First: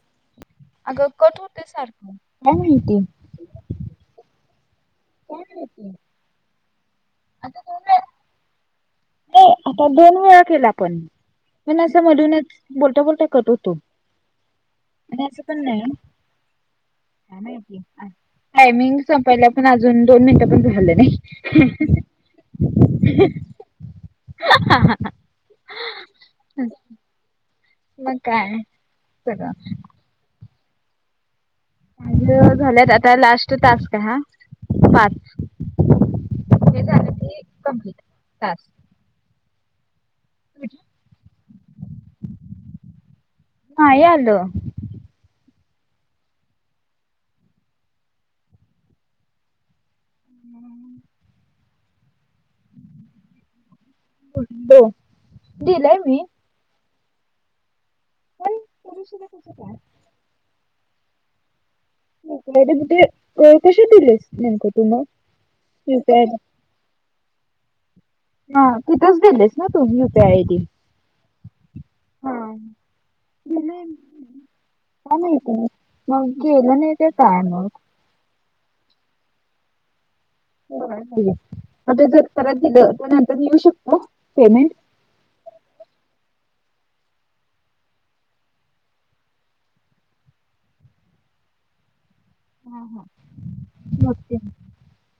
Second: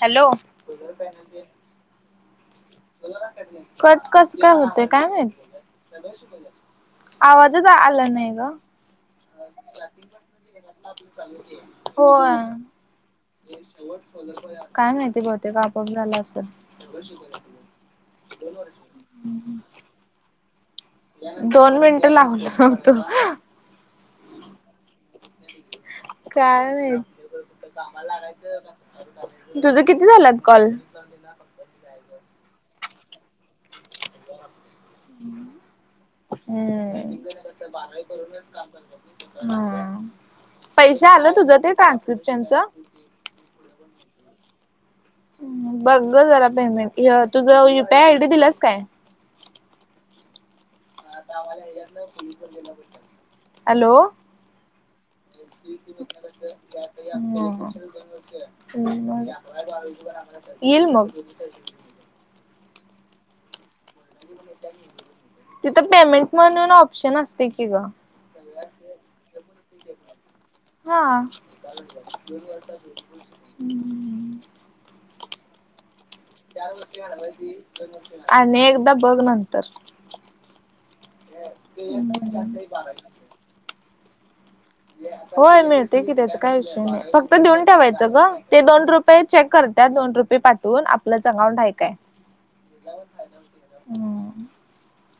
Hello. अगं कठ होते सारखं माती कट कस काय होते काय मात आवाजच आला नाही ग. नाही आता दोन वेळा केला पण पण असं मधून होय बोलता बोलता कट होतो. काय माहिती आणि अस बहुतेक पण नाही आपोआप झाला असेल टायमिंग संपला पण अजून दोन मिनिटात पण झाले. दोन मिनिट लावल व्हतो. ह ह ह. काय मा मग काय सगळं तुझं किती झालात कॉल. दिना पक्त मा झाल्यात आता लास्ट तास का हा. पाच हे झालं हम्म ते कमप्ट तास. हम् पैसे आलं तुझं ते ट्रान्स्क्रिप्शनच. हा याल. बघ जरा पेमेंट तुझं युपीआय आय डी दिलास काय? हम्. हॅलो. [inaudible] [inaudible] दिलाय मी पण तरी सुद्धा हम् कसं काय येल मग जडीबुटी अ कशी दिलीस नेमकं तू मग तिथं युपीआय पेमेंट म्हणून ऑप्शन असते की ग हा तिथेच गेलेस ना तू यु पी आय डी हा ह का नाहीत ना मग गेलं नाही ते का मग आणि एकदा बघ नंतर हो नाही आहे मग ते जर परत दिलं तर नंतर येऊ शकतो पेमेंट [inaudible] होय मिळते की त्याच काय विषय नाही फक्त देऊन ठेवायचं ग ते दोन रुपये चेक करतात दोन रुपये पाच. बोल आपलच अकाउंट हाय काय? हा हा. ह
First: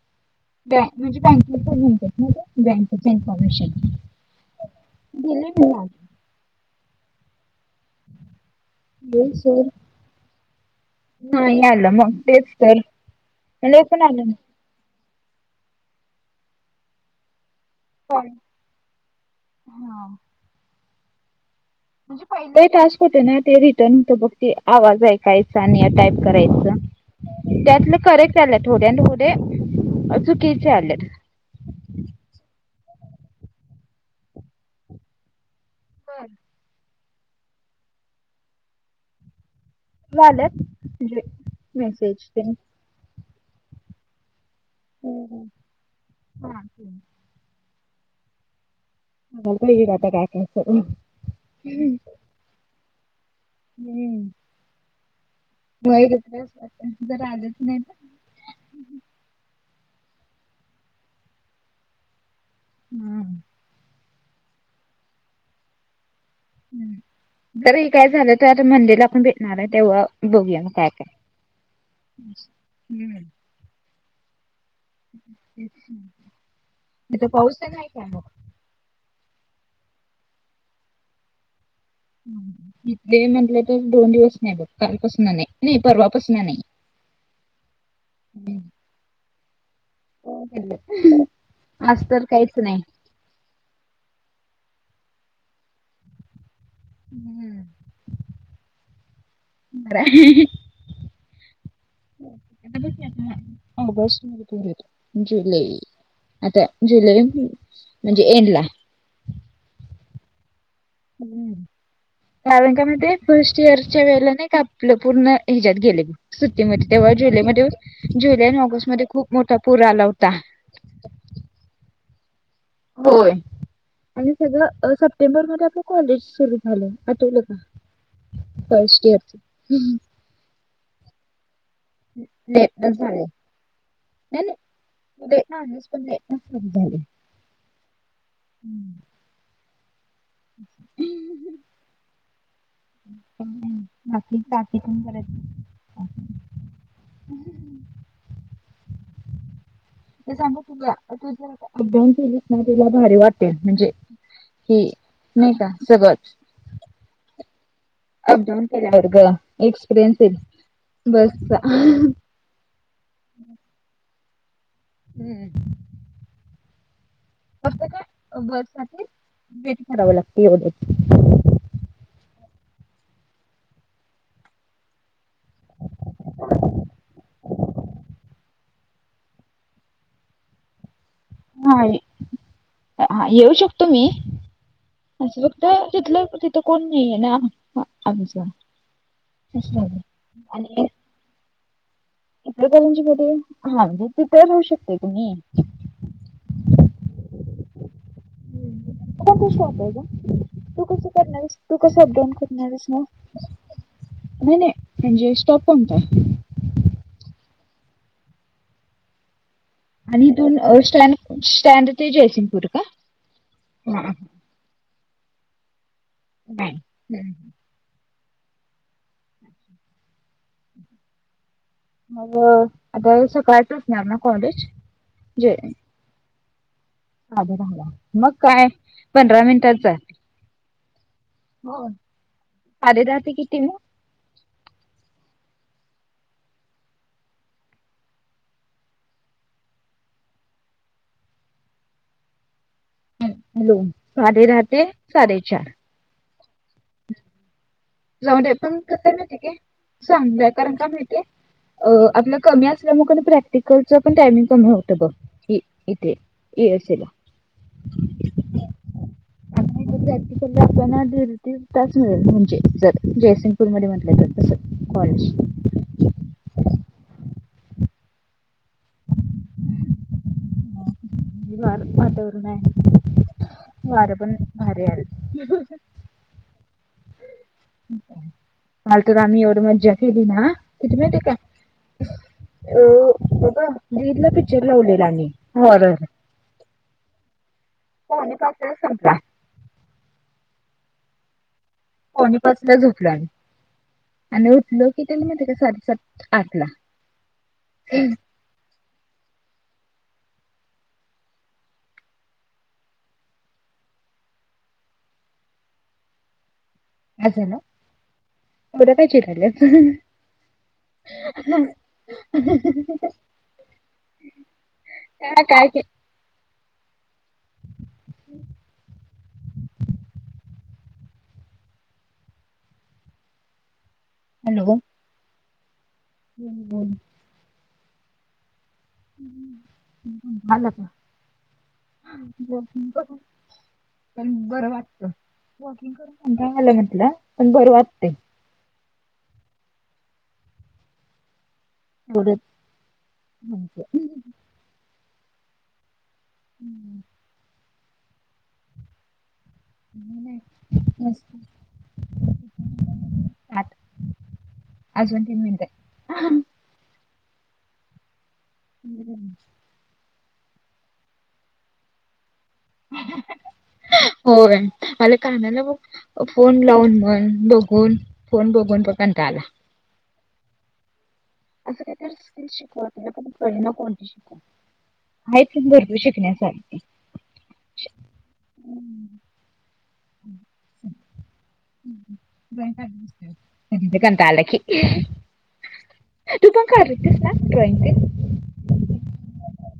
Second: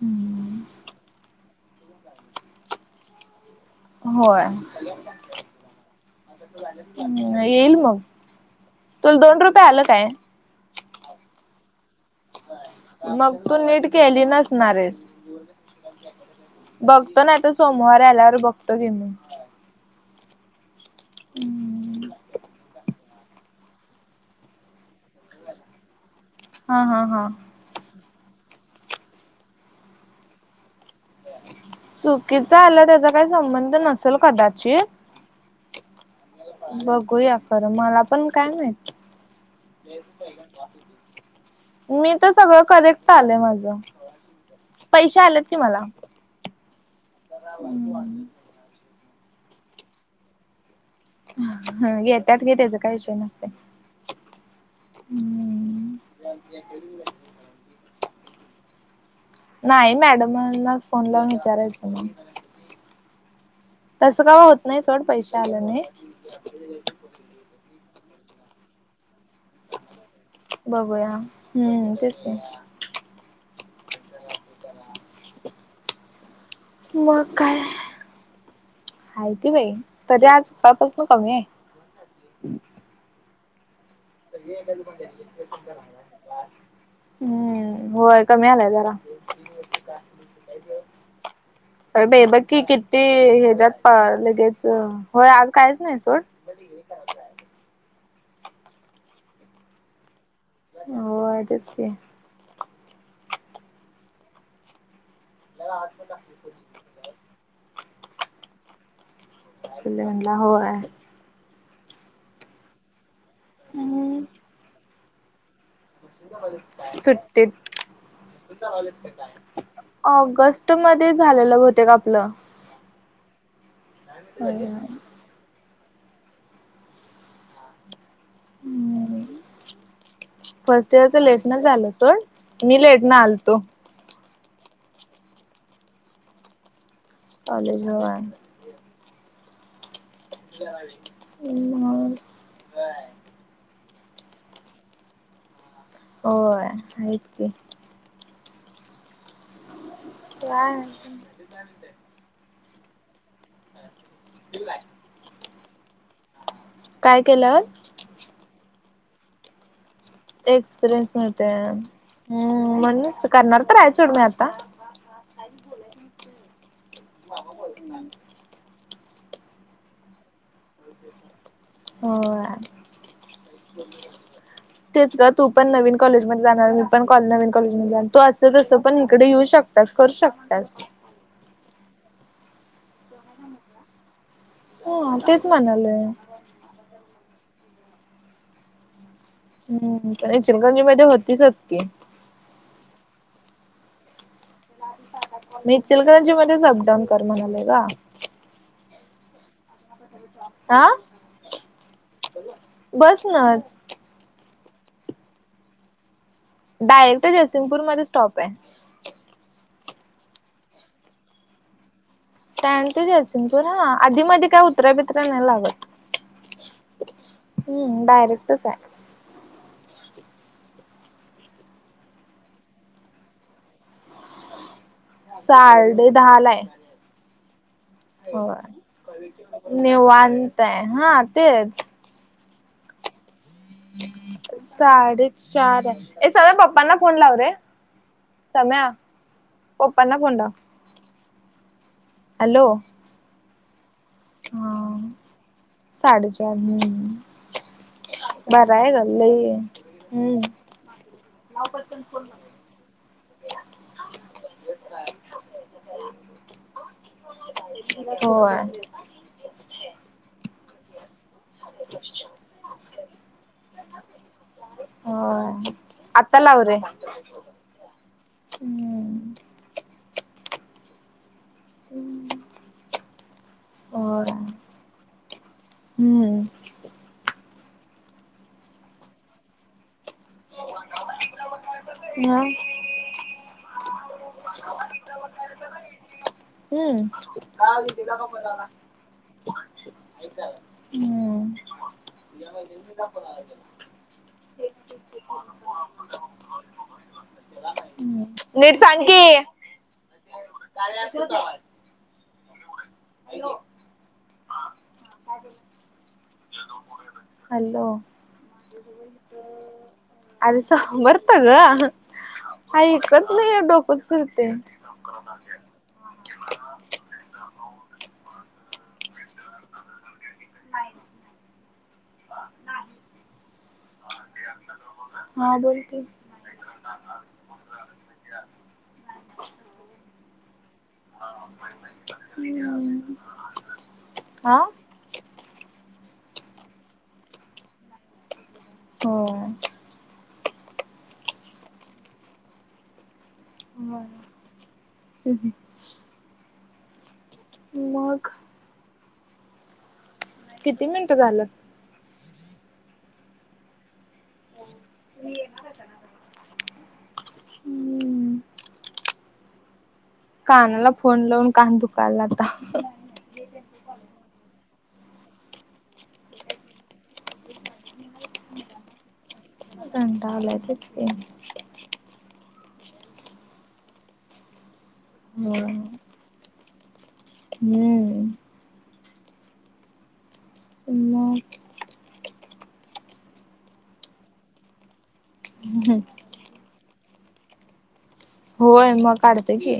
ह बँ म्हणजे बँके पण बँकेच इन्फॉर्मेशन होय दिले मी आज येईल मग तुला दोन रुपये आलं काय? नाही आला मग तेच तर मग तू मला नीट येताना केली अजून बघतो नाही तर सोमवार आल्यावर बघतो ती मी हा हम्म पहिले टास्क होते ना ते रिटर्न होत बघती आवाज ऐकायचा आणि टाईप करायचं हा हा हा. त्यातले करेक्ट आले थोड्या थोडे चुकीचे आलेत. चुकीचा आलं त्याचा काही संबंध नसेल कदाचित ह बघूया खरं मला पण काय माहित वालंत म्हणे मी मेसेज तर ते सगळं करेक्ट आलंय माझ पैसे आलेत हम्म. कि मला हा. ह बघ की आता काय करायचं ह घ त्यात घेताचं काही विषय ना हम्म वैरत ज आलंच नाही तर नाही मॅडमना फोन लावून विचारायचं मग हम् तसं काव होत नाही चड पैसे आले नाही ह जरी काय झालं तर आता मंदिरला आपण भेटणार आहे तेव्हा. बोघ काय बघूया काय हम्म तेच नाही हम्? अच्छा. मग काय आहे की बाई तरी आजकाळपासून कमी आहे. इथे म्हटलं तर दोन दिवस नाही बघ कालपासून नाही नाही परवापासून नाही. हम्म होय कमी आलाय जरा हो अस तर काहीच नाही. ती हच्यात प लगेच होय आज काहीच नाही सोड. हम्म ब हो तेच. ब त य जुलै आता जुलै म्हणजे एंड ला फले म्हणला होय. कारं का मग ते फर्स्ट इयरच्या वेळेला नाही का आपलं पूर्ण ह्याच्या्यात गेले. सुट्टीमध्ये तेव्हा सुट्टीत जुलैमध्ये जुलै आणि ऑगस्ट मध्ये खूप मोठा पूर आला होता. ऑगस्ट मध्ये झालेलं होत का आपलं. होय आणि सगळं. स्टेंबर मध्ये आपण कॉलेज सुरू झालं आठवलं का फर्स्ट इयर. फर्स्ट इयरच लेट नाही झालं. सोड मी नटन लेट न झाले. आलतो नाही नाही पण झाली. ॉलेज हवाय. हम्म. ह. बाकीकीथून करत. हो माच क ते सांग काय तुझला तू जर अप्यान केलीस ना तुला भारी वाटते म्हणजे हे नाही का सगळंच. काय केलं. अप डाऊन क एक्सपिरियन्स येल एक्सपिरियन्स मिळते बस. हम्म म्हण करणार तरय चोड म आता हम्म. फक्त काय वर्षातील भेट करावं लागते एवढ्या हो तेच ग. तू पण नवीन कॉलेजमध्ये जाणार मी पण कॉ नवीन कॉलेजमध्ये जाणार तो असं तस. पण इकडे येऊ शकतास करू शकतास. हा हा येऊ शकतो मी ह तेच असं फक्त म्हणालोय तिथलं तिथं कोण नाही आहे ना आमच. हम् पण चिलगंजी मध्ये होतीसच की इकडे काणच्या कडे हांजे तिथच होेऊ शकते तुम्ही? मी चिलकरंजी मध्येच अपडाऊन कर म्हणालेय का? आता कस वाटयच तू हा कस करणारस तू कस अपडाऊन करणारस म बसनच नाही नाही म्हणजे स्टॉप कोणतय? डायरेक्ट जयसिंगपूर मध्ये स्टॉप आहे. आणि इथून स्टँड स्टँड. ते जयसिंगपूर का स्टँड ते सिंगपूर हा हां आधी मध काय उतर्या बित्र्या नाही लागत. ह हम्. हम् ारक्ट मग आतासं काळच असणार ना कॉलेज. साडे दहा लाय. आध मग काय पंधरा मिनिटात ज निवांत आहे हा हो. तेच आधे राात कि ति साडेचार आहे ए सध पप्पांना फोन लाववरे. समया पपला पड. हॅलो. हॅलो साडे राात साडेचार साडे चार ह जाऊ द पण कस मा क सांग हम्म व्याकारण का माहिते अ आपल्या कमी असल्यामुळेग प्रॅक्टिकलच पण टायमिंग कमी होतं बघ इथेर्सला हो. िक आपल्यालाधी त तास मिळेल म्हणजे जयसिंगपूर मध्ये म्हटलं जात तस कॉलेज. आतालावरे वार वातावरून आहे वारं होय पण भारी आल हम्म हलतम्ही र मध्ये जा ली ना तुज म ते का मग अ बघ जदला पिक्चर लावलेला आ म् होरर हम्म पावणे पाचला संपला हम्म कोणीपासल्या झोपला आणि आणि उठल की त्यानी म त्या साडेसात आतला नीट सांग की हॅलो हॅलो ब्या कायचीरल्या अस बरतग काय ईकत नाही अ डोकत बरते का काय हॅलो हा बोलते हम् झालच हम्म पण हा बरं वाटत वॉकिंग करून म्ह आलं म्हटलं पण बर वाटते हो बढं ह ह हम्म मग किती मिनिटं झालं [inaudible] अजवनटीन मिनट हम्म हम् कानाला फोन लावून कान दुकालाता होय मला कानाला ब फोन लावून मग बघून फोन बघून बघता आला रटावल तेच असं काही शिकवळे ना कोणती शिक आहेत हम्म भरतू शिकण्यासार मग काता आलखी हम् तुपां का स्नाॅक् ड्रॉईंग ते होय मग काढतेय की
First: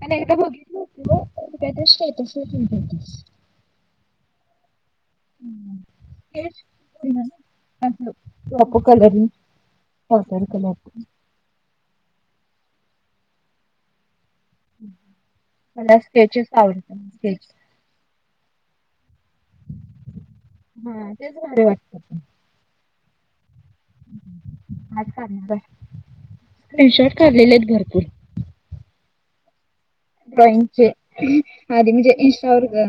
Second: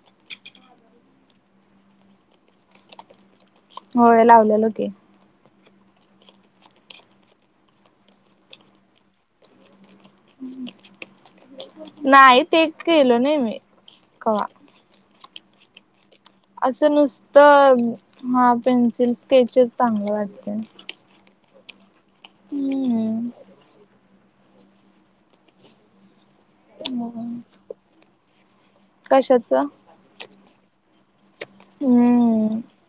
पण एकदा बघितली होती स्टेटस हो तस हो लावले लोके को कलरही ह सरकल नाही ते गेलो नाही मी कवा मला स्केचेस असं आवडतकेच नुसतं हा पेन्सिल स्केचेस चांगले वाटते हा वाटत हम्मम आणार आहे रशर्ट कालेले आहेत भरपूर कशाचं ड्रॉइंगचे आधी म्हणजे हम्म इं्स्टावरर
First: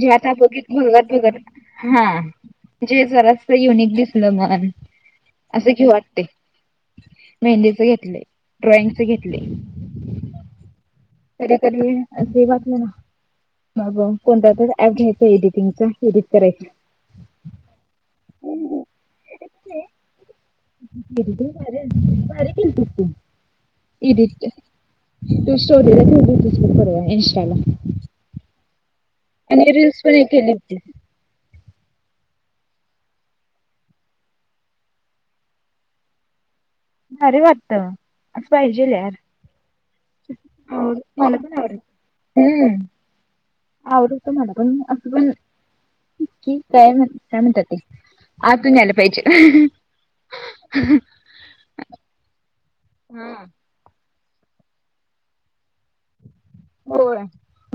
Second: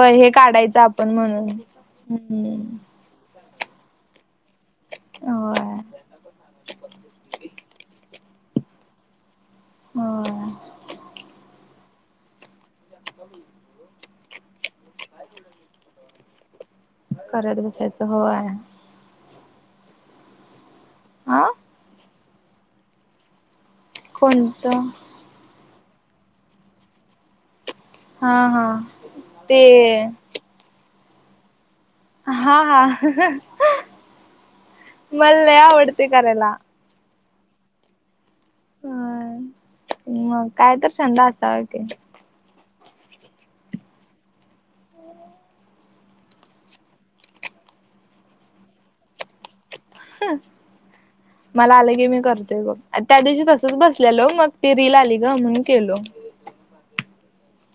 जे हे आता बघी काढायचं आपण भगत बघत म्हणून हा हम्म ज सरस यूनिकलीसलमान हो वाट मेहंदी घेत ड्रॉइंग घेतले हो त्याकरी बातले ना मग कोणता तर ऍप घ्यायचा एडिटिंगचा एडिट कराय करत बसायचं होय हा र वर क इ कोणतं तू स्टोरी करूया इंस्टाला हा हा ते आणि रीलल्स पण एक केली होती हा हा मला आवडते करेला ह अरे वात पाहिजेर आड मग काय तर छंद मला पण असावा की आवडम् आर इत मकून असबं की काय म्हण काय म्हणतात ते आतून यायला पाहिजे मला आलं की मी करतोय बघ त्या दिवशी हम्म तसच बस मग ती रिलाली ग म्हणून केलो होय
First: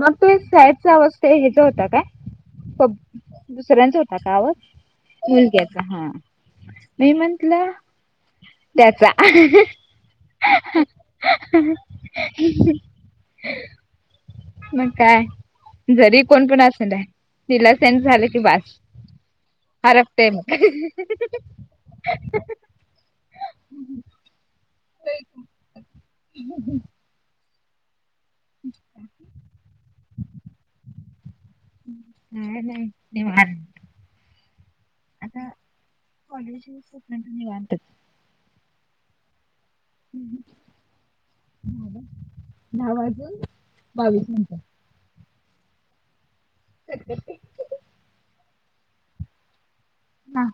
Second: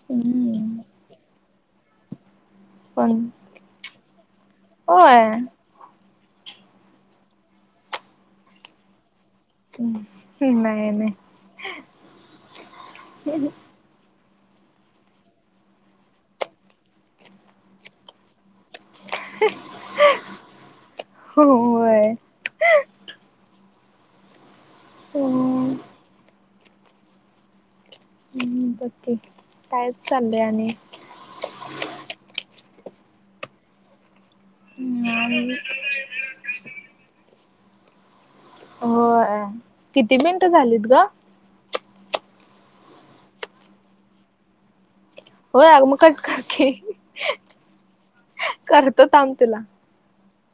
मग तो सॅडचा अवस्था ह्याचा होता काय पण दुसऱ्यांचा होताा का आवाज होय मुलक्यात हा मी म्हंटलं त्याचा नाही नाही मग काय जरी कोण पण असेल निलासेट झाले की बस अरप टेम होय हम ह ह हम्म बक्की कायच चाललंय आणि ह ह् कॉलेज निवांत हो किती मिनिटं झालीत ग दहा वाजून बावीस मिनटात हो अग मग कट करक ह करतोत थांब तुला ह